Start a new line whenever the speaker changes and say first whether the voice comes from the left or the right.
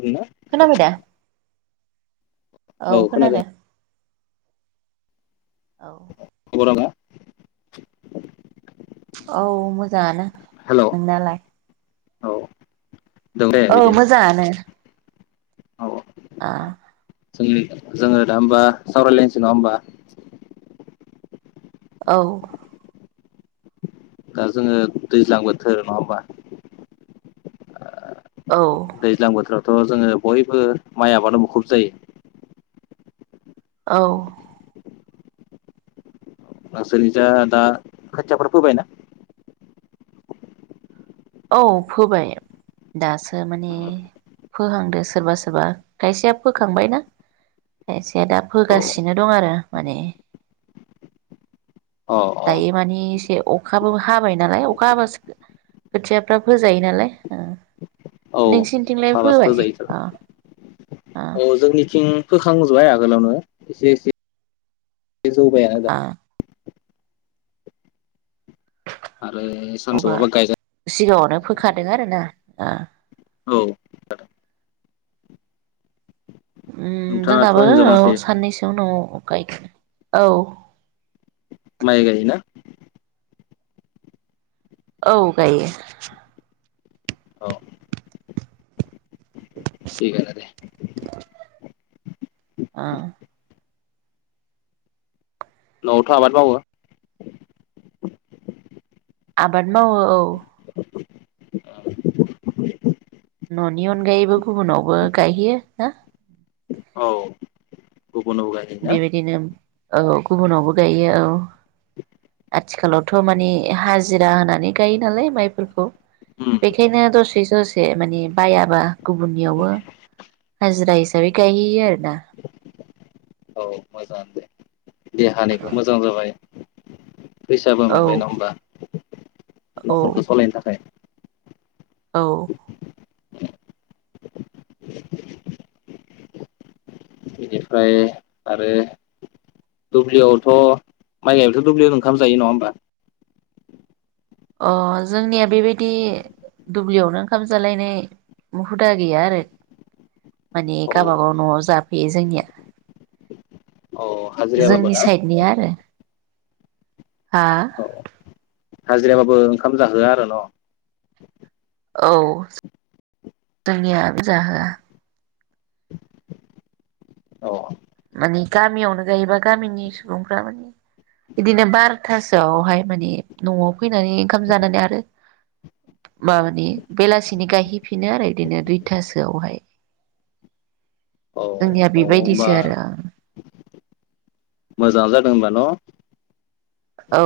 left: नना
right: खोनाबाय दा औ खोनादों औ
left: खबरा मा
right: औ मोजाङानो
left: हेलौ
right: नोंनालाय?
left: औ दं दे
right: औ
left: बिदिनो
right: मोजाङानो
left: औ
right: आ
left: जोंनि जोङो दा होमबा सावरायलायनोसै नङा होमबा
right: औ
left: दा जोङो दैज्लां बोथोर नङा होमबा
right: औ
left: दैज्लां बोथोर थ' जोङो बयबो माइ आबादाव मुखुब जायो
right: औ
left: नोंसोरनि जा दा खोथियाफोर फोबायना?
right: औ फोबाय दासो माने फोहांदो सोरबा सोरबा खायसेया फोखांबायना खायसेया दा
left: औ
right: फोगासिनो दं आरो माने
left: अ अ
right: दायो माने एसे अखाबो हाबाय नालाय अखा हाबासो खोथियाफ्रा फोजायो नालाय नोंसिनिथिंलाय
left: हाबासो
right: फोबाय
left: फोजायो थ
right: अ
left: आरो अ जोंनिथिं फोखां आगोलावनो एसे एसे बे जौबाय आ
right: अ
left: आरो
right: [inaudible] अब्ला
left: सानसौआबा गायजा
right: सिगाङाव नो फोखादों आरोना ओ
left: औ
right: उम
left: नोंथाङाथ'
right: जोंनाबो
left: हिनजाव
right: ओ
left: मानसि
right: साननैसो उनाव गायख औ
left: माय गायो ना
right: औ गायो
left: औ थिगानो दे
right: आ
left: न'आवथ' आबाद मावो
right: आबाद मावो औ न'नि अनगायैबो गुबुनावबो गायहैयो ना
left: औ गुबुनाव गायहैना
right: बेबायदिनो औ गुबुनावबो गायो औ आथिखालावथ' माने हाजिरा होनानै गायो नालाय माइफोरखौ
left: उम
right: बेखायनो दसे दसे माने बायाबा गुबुननियावबो हाजिरा हिसाबै गायहैयो आरो ना
left: औ मोजाङानो दे देहानिबो मोजां जाबाय फैसाबो
right: औ
left: मोनबाय नङा होमबा
right: औ
left: न'खरखौ सालायनो थाखाय
right: औ
left: बेनिफ्राय आरो दुब्लिआवथ' माइ गाबथ' दुब्लिआवनो ओंखाम जायो नङा होमबा
right: अ जोंनिया बेबायदि दुब्लियावनो ओंखाम जालायनाय हुदा गैया आरो माने
left: औ
right: गबागाव न'आव जाफैयो जोंनिया
left: औ हाजिरायाबाबो
right: जोंनि
left: ना
right: साइडनिया आरो हा
left: औ हाजिराबाबो ओंखाम जाहोआ आरो न'
right: औ जोंनियानो जाहोआ
left: औ
right: माने गामियावनो गायोबा गामिनि सुबुंफ्रा माने बिदिनो बार'थासोआवहाय माने न'आव फैनानै ओंखाम जानानै आरो मानि बेलासिनि गायहैफिनो आरो बिदिनो दुइथासोआवहाय
left: औ
right: जोंनिया बेबायदिसो
left: होमबा
right: [unintelligible]
left: मोजाङ जादों होनबा न'
right: औ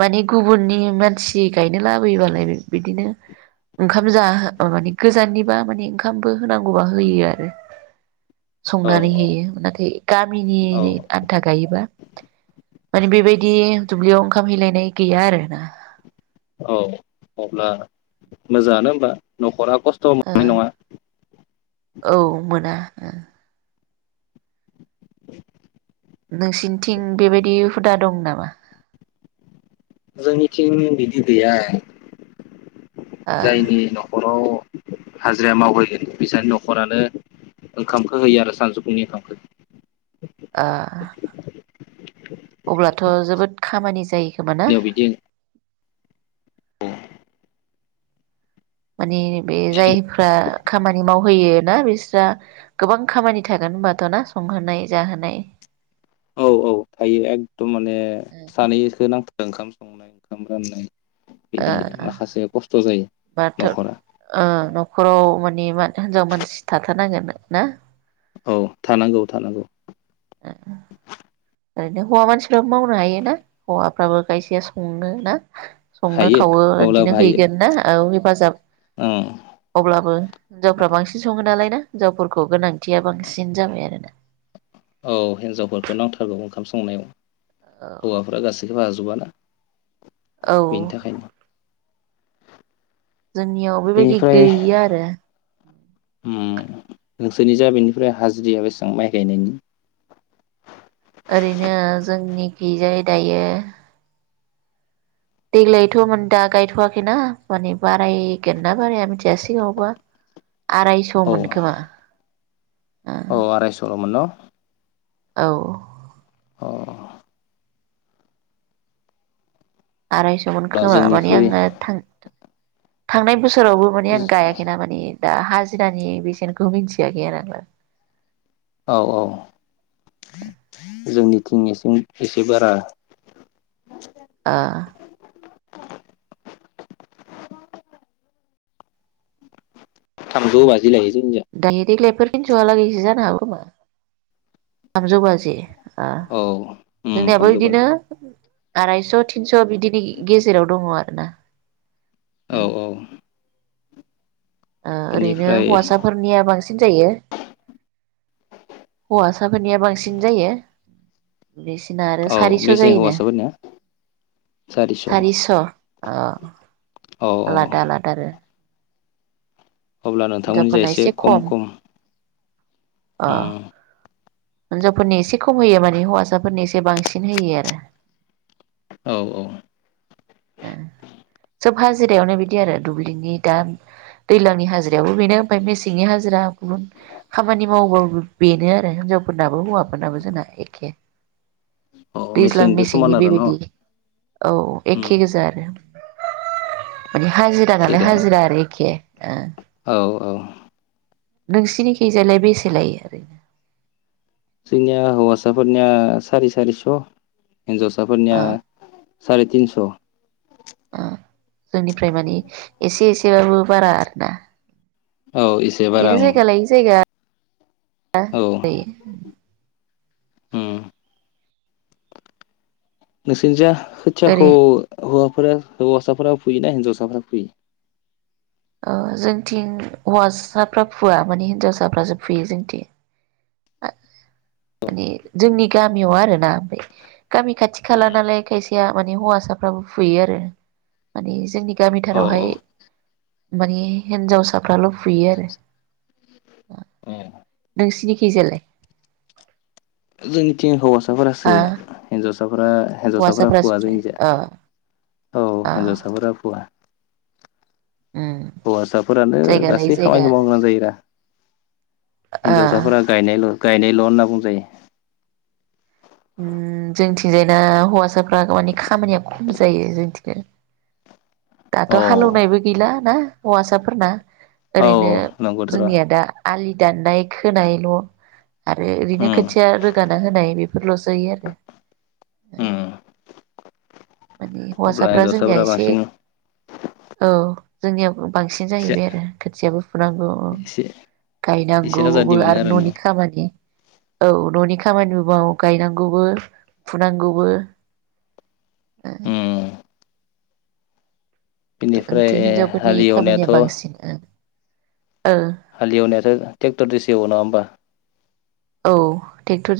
right: माने गुबुननि मानसि गायनो लाबोयोबालाय बिदिनो ओंखाम जा माने गोजाननिबा माने ओंखामबो होनांगौबा होयो आरो
left: औ
right: संनानै होयो नाथाय गामिनि
left: औ
right: आन्था गायोबा माने बेबायदि दुब्लियाव ओंखाम हैैलायनाय गैया आरोना
left: औ अब्ला मोजाङानो होमबा न'खरा खस्थ'
right: ओ
left: मोननाय नङा
right: औ मोना नोंसिनिथिं बेबायदि हुदा दं नामा
left: जोंनिथिं बिदि गैया
right: ओ
left: जायनि न'खराव हाजिरा मावहैगोन बिसानि न'खरानो ओंखामखौ होयो आरो सानजौफुंनि ओंखामखौ
right: ओ अब्लाथ' जोबोद खामानि जायो खोमा ना
left: जोंनियाव बिदि
right: माने बे जायफ्रा खामानि मावहोयो ना बिस्रा गोबां खामानि थागोन होनबाथ' ना संहोनाय जाहोनाय
left: औ औ थायो एकदम माने सानैखौ नांथारगौ ओंखाम संनाय ओंखाम राननाय
right: ओ
left: बिदि माखासे खस्थ' जायो
right: बाथ'
left: न'खरा
right: ओ न'खराव माने मा हिनजाव मानसि थाथारनांगोन ना
left: औ थानांगौ थानांगौ
right: [unintelligible] ओरैनो हौवा मानसिफ्राबो मावनो हायो ना हौवाफ्राबो खायसेया सङो ना संनो
left: हायो
right: खावो
left: अब्लाबो
right: बिदिनो
left: हायो
right: हैगोन ना औ हेफाजाब
left: औ
right: अब्लाबो हिनजावफ्रा बांसिन सङो नालाय ना हिनजावफोरखौ गोनांथिया बांसिन जाबाय आरोना
left: औ हिन्जावफोरखौ नांथारगौ ओंखाम संनायाव हौवाफोरा गासैखौबो हाजोबाना
right: औ
left: बेनि थाखायनो
right: जोंनियाव बेबायदि
left: बेनिफ्राय
right: गैयो आरो उ
left: उम नोंसोरनि जा बेनिफ्राय हाज्रिया बेसां माइ गायनायनि
right: ओरैनो जोंनिखैजाय दायो देग्लायथ'मोन दा गायथ'वाखैना माने बारायगोन ना बाराया मिथिया सिगाङावबा आरायस'
left: औ
right: मोनखोमा आ
left: औ आरायसलमोन न
right: औ
left: अ
right: आरायस'मोन खोमा माने
left: जोंनिख्रुइ
right: आङो थां थांनाय बो सोरावबो माने आं
left: औ
right: गायाखैना मानि दा हा जिरानि बेसनखौ मोनथियाखै आरो आं दा
left: औ औ जोंनिथिं एसे बारा
right: ओ
left: थामजौ बा
right: दायो देग्लायफोर तिनस'आलागैसो जानो हागौ खोमा थामजौ बाजि ओ
left: औ उम
right: जोंनियाबो
left: थामजौ
right: बिदिनो
left: बाजि
right: आरायस थिनस बिदिनो गेजेराव दङ आरो ना
left: औ औ
right: ओ ओरैनो
left: बिनिफ्राय
right: हौवासाफोरनिया बांसिन जायो हौवासाफोरनिया बांसिन जायो बिसिना आरो
left: औ
right: सारिस
left: बेसे
right: जायोनो
left: हौवासाफोरनिया
right: सारिस अ
left: औ
right: आलादा आलादा आरो
left: अब्ला नोंथांमोननि जाय
right: हिनजावफोरना
left: एसे कम
right: खम
left: कम
right: अ हिनजावफोरनि एसे खम होयो माने हौवासाफोरनि एसे बांसिन होयो आरो
left: औ औ
right: सोब हाजिरायावनो बिदि आरो दुब्लिनि दा दैज्लांनि हाजिरायावबो बेनो ओमफ्राय मेसेंनि हाजिरा गुबुन खामानि मावबाबो बेनो आरो हिनजाव फोरनाबो हौवाफोरनाबो जोंना एखे
left: औ
right: दैज्लां
left: मेसेंजों
right: मेसेंनि
left: समान आरो न'
right: बेबायदि औ
left: उम
right: एखे गोजा आरो माने हाजिरा नालाय
left: थिगानो
right: हाजिरा आरो एखे ओ
left: औ औ
right: नोंसिनिखैजालाय बेसे लायो ओरैनो
left: जोंनिया हौवासाफोरनिया सारि सारिस हिनजावसाफोरनिया
right: ओ
left: सार तिनस
right: ओ जोंनिफ्राय माने एसे एसेबाबो बारा आरो ना।
left: औ एसे बारा
right: इदिनो
left: ओं
right: जायगालायै जायगा।
left: औ
right: [unintelligible]
left: उम नोंसिनिजा खोथियाखौ
right: ओरै
left: हौफोरा हौवासाफोरा फुयो ना हिनजावसाफोरा फुयो।
right: ओ जोंथिं हौवासाफ्रा फुवा माने हिनजावसाफ्रासो फुयो जोंथिं माने जोंनि गामियाव आरो ना गामि खाथि खाला नालाय खायसेया माने हौवासाफ्राबो फुयो आरो माने जोंनि
left: औ
right: गामिथारावहाय
left: औ
right: माने हिनजावसाफ्राल फुयो आरो। नोंसिनिखै जालाय
left: जोंनिथिं हौवा साफोरासो हिन्जावसा हिरा हिन्जावसाफ्रा
right: हौवासाफ्रासो
left: फुवा जोंनिजा
right: अ
left: औ
right: अ
left: हिनजावसाफोरा फुवा
right: उम
left: हौवासाफोरानो
right: जायगा लायै
left: गासै
right: जायगा
left: खामानिखौ मावनो गोनां जायो दा
right: ओ
left: हिनजावसाफोरा गायनायल' गायनायल' होनना बुंजायो।
right: उम जोंथिंजायना हौवासाफ्रा माने खामानिया खम जायो जोंथिंनो दाथ'
left: औ
right: हालेवनायबो गैला ना। हौवासाफोरना
left: औ
right: ओरैनो
left: नंगौथ' र'
right: जोंनिया दा आलि दाननाय खोनायल' आरो
left: उम
right: ओरैनो खोथिया रोगाना होनाय बेफोरल'सो जायो आरो
left: उम
right: माने
left: अब्ला
right: हौवासाफ्रा जोंनिया
left: हिन्जावसाफोरा
right: एसे
left: बांसिन
right: औ जोंनिया बांसिन
left: एसे
right: जाहैबाय आरो खोथियाबो फुनांगौ
left: एसे एसे
right: गायनांगौबो
left: आजादि मोनो
right: आरो
left: न'
right: न'नि खामानि औ न'नि खामानि माव गायनांगौबो फुनांगौबो।
left: उम बेनिफ्राय
right: जोंनिथिं हिन्जावफोरनि
left: हालेवनायाथ'
right: खामानिया बांसिन ओ
left: हालेवनायाथ' ट्रेक्टरजोंसो एवो नङा होमबा?
right: औ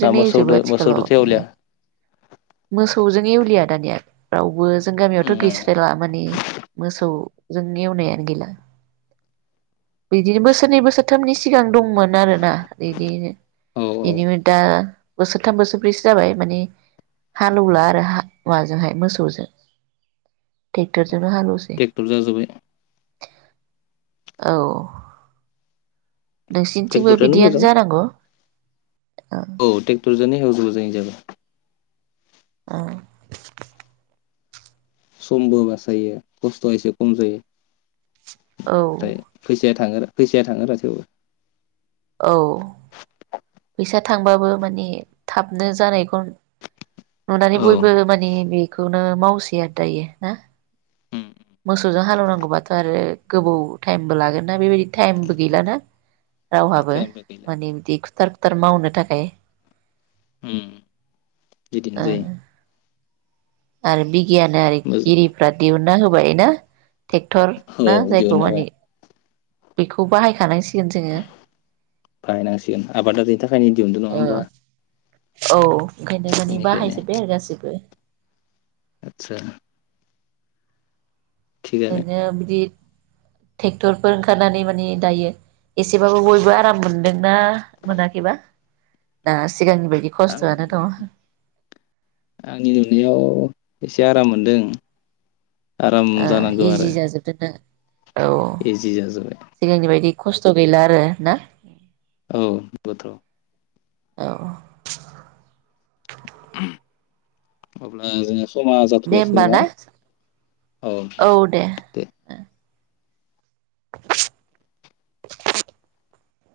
left: दा
right: एवजोबो
left: मोसौदो
right: आथिखालाव
left: मोसौदोथ'
right: माने
left: एवलिया
right: मोसौजों एवलियानो आ दानिया रावबो जों
left: औ
right: गामियावथ' गैस्रायला माने मोसौजों एवनायानो गैला बिदिनो बोसोरनै बोसोरथामनि सिगां दंमोन आरोना बिदिनो।
left: औ
right: बेनि दा बोसोरथाम बोसोरब्रैसो जाबाय माने हालेवला आरो माबाजोंहाय मोसौजों ट्रेक्टरजों
left: ट्रेक्टर जाजोब्बाय।
right: औ। नोंसिनिथिंबो
left: ट्रेक्टरजोंनो
right: बिदियानो
left: मोजां
right: जानांगौ।
left: औ ट्रेक्टर जोनो एवजोबो जोंनिजाबो
right: औ।
left: समबो बासायो खस्थ'आ एसे खम जायो।
right: औ
left: नाथाय फैसाया थाङो आरो। फैसाया थाङोबा थेवबो
right: औ। फैसा थांबाबो माने थाबनो जानायखौ नुनानै
left: औ
right: बयबो माने बे खौनो मावसै आरो दायो ना मोसौजों हालेवनांगौबाथ' आरो गोबौ टाइमबो लागोन ना बेबायदि टाइमबो गैलाना। रावहाबो
left: टाइमबो गैला
right: माने बिदि। फुथार फुथार मावनो थाखाय
left: उम बिदिनो
right: ओ
left: जायो।
right: आरो बि गियानआरि
left: मोजां
right: गिरिफ्रा दिहुनना हो बायना ट्रेक्टर
left: औ
right: ना जायखौ
left: दिहुनना होबाय
right: माने बेखौ बाहायखानां
left: बाहायनांसिगोन आबादारिनि थाखायनो दिहुनदों नङा
right: ओ
left: होमबा
right: औ। ओंखायनो माने
left: बेनिखायनो
right: बाहायजोबबाय आरो गासिबो
left: आदसा थिगानो
right: ओरैनो बिदि ट्रेक्टरफोर ओंखारनानै माने दायो एसेबाबो बयबो आराम मोनदोंना मोनाखैबा दा सिगांनि बायदि
left: आं
right: खस्थ'आनो दङ
left: आंनि नुनायाव एसे आराम मो नंदों।
right: ओ इजि जाजोबदो ना? औ
left: इजि जाजोब्बाय
right: सिगांनि बायदि खस्थ' गैला आरो ना
left: औ नंगौथ'
right: औ
left: उ अब्ला जोङो समा
right: दे
left: जाथ'लायसै
right: होमबा
left: नामा
right: ना
left: औ दे दे
right: [unintelligible]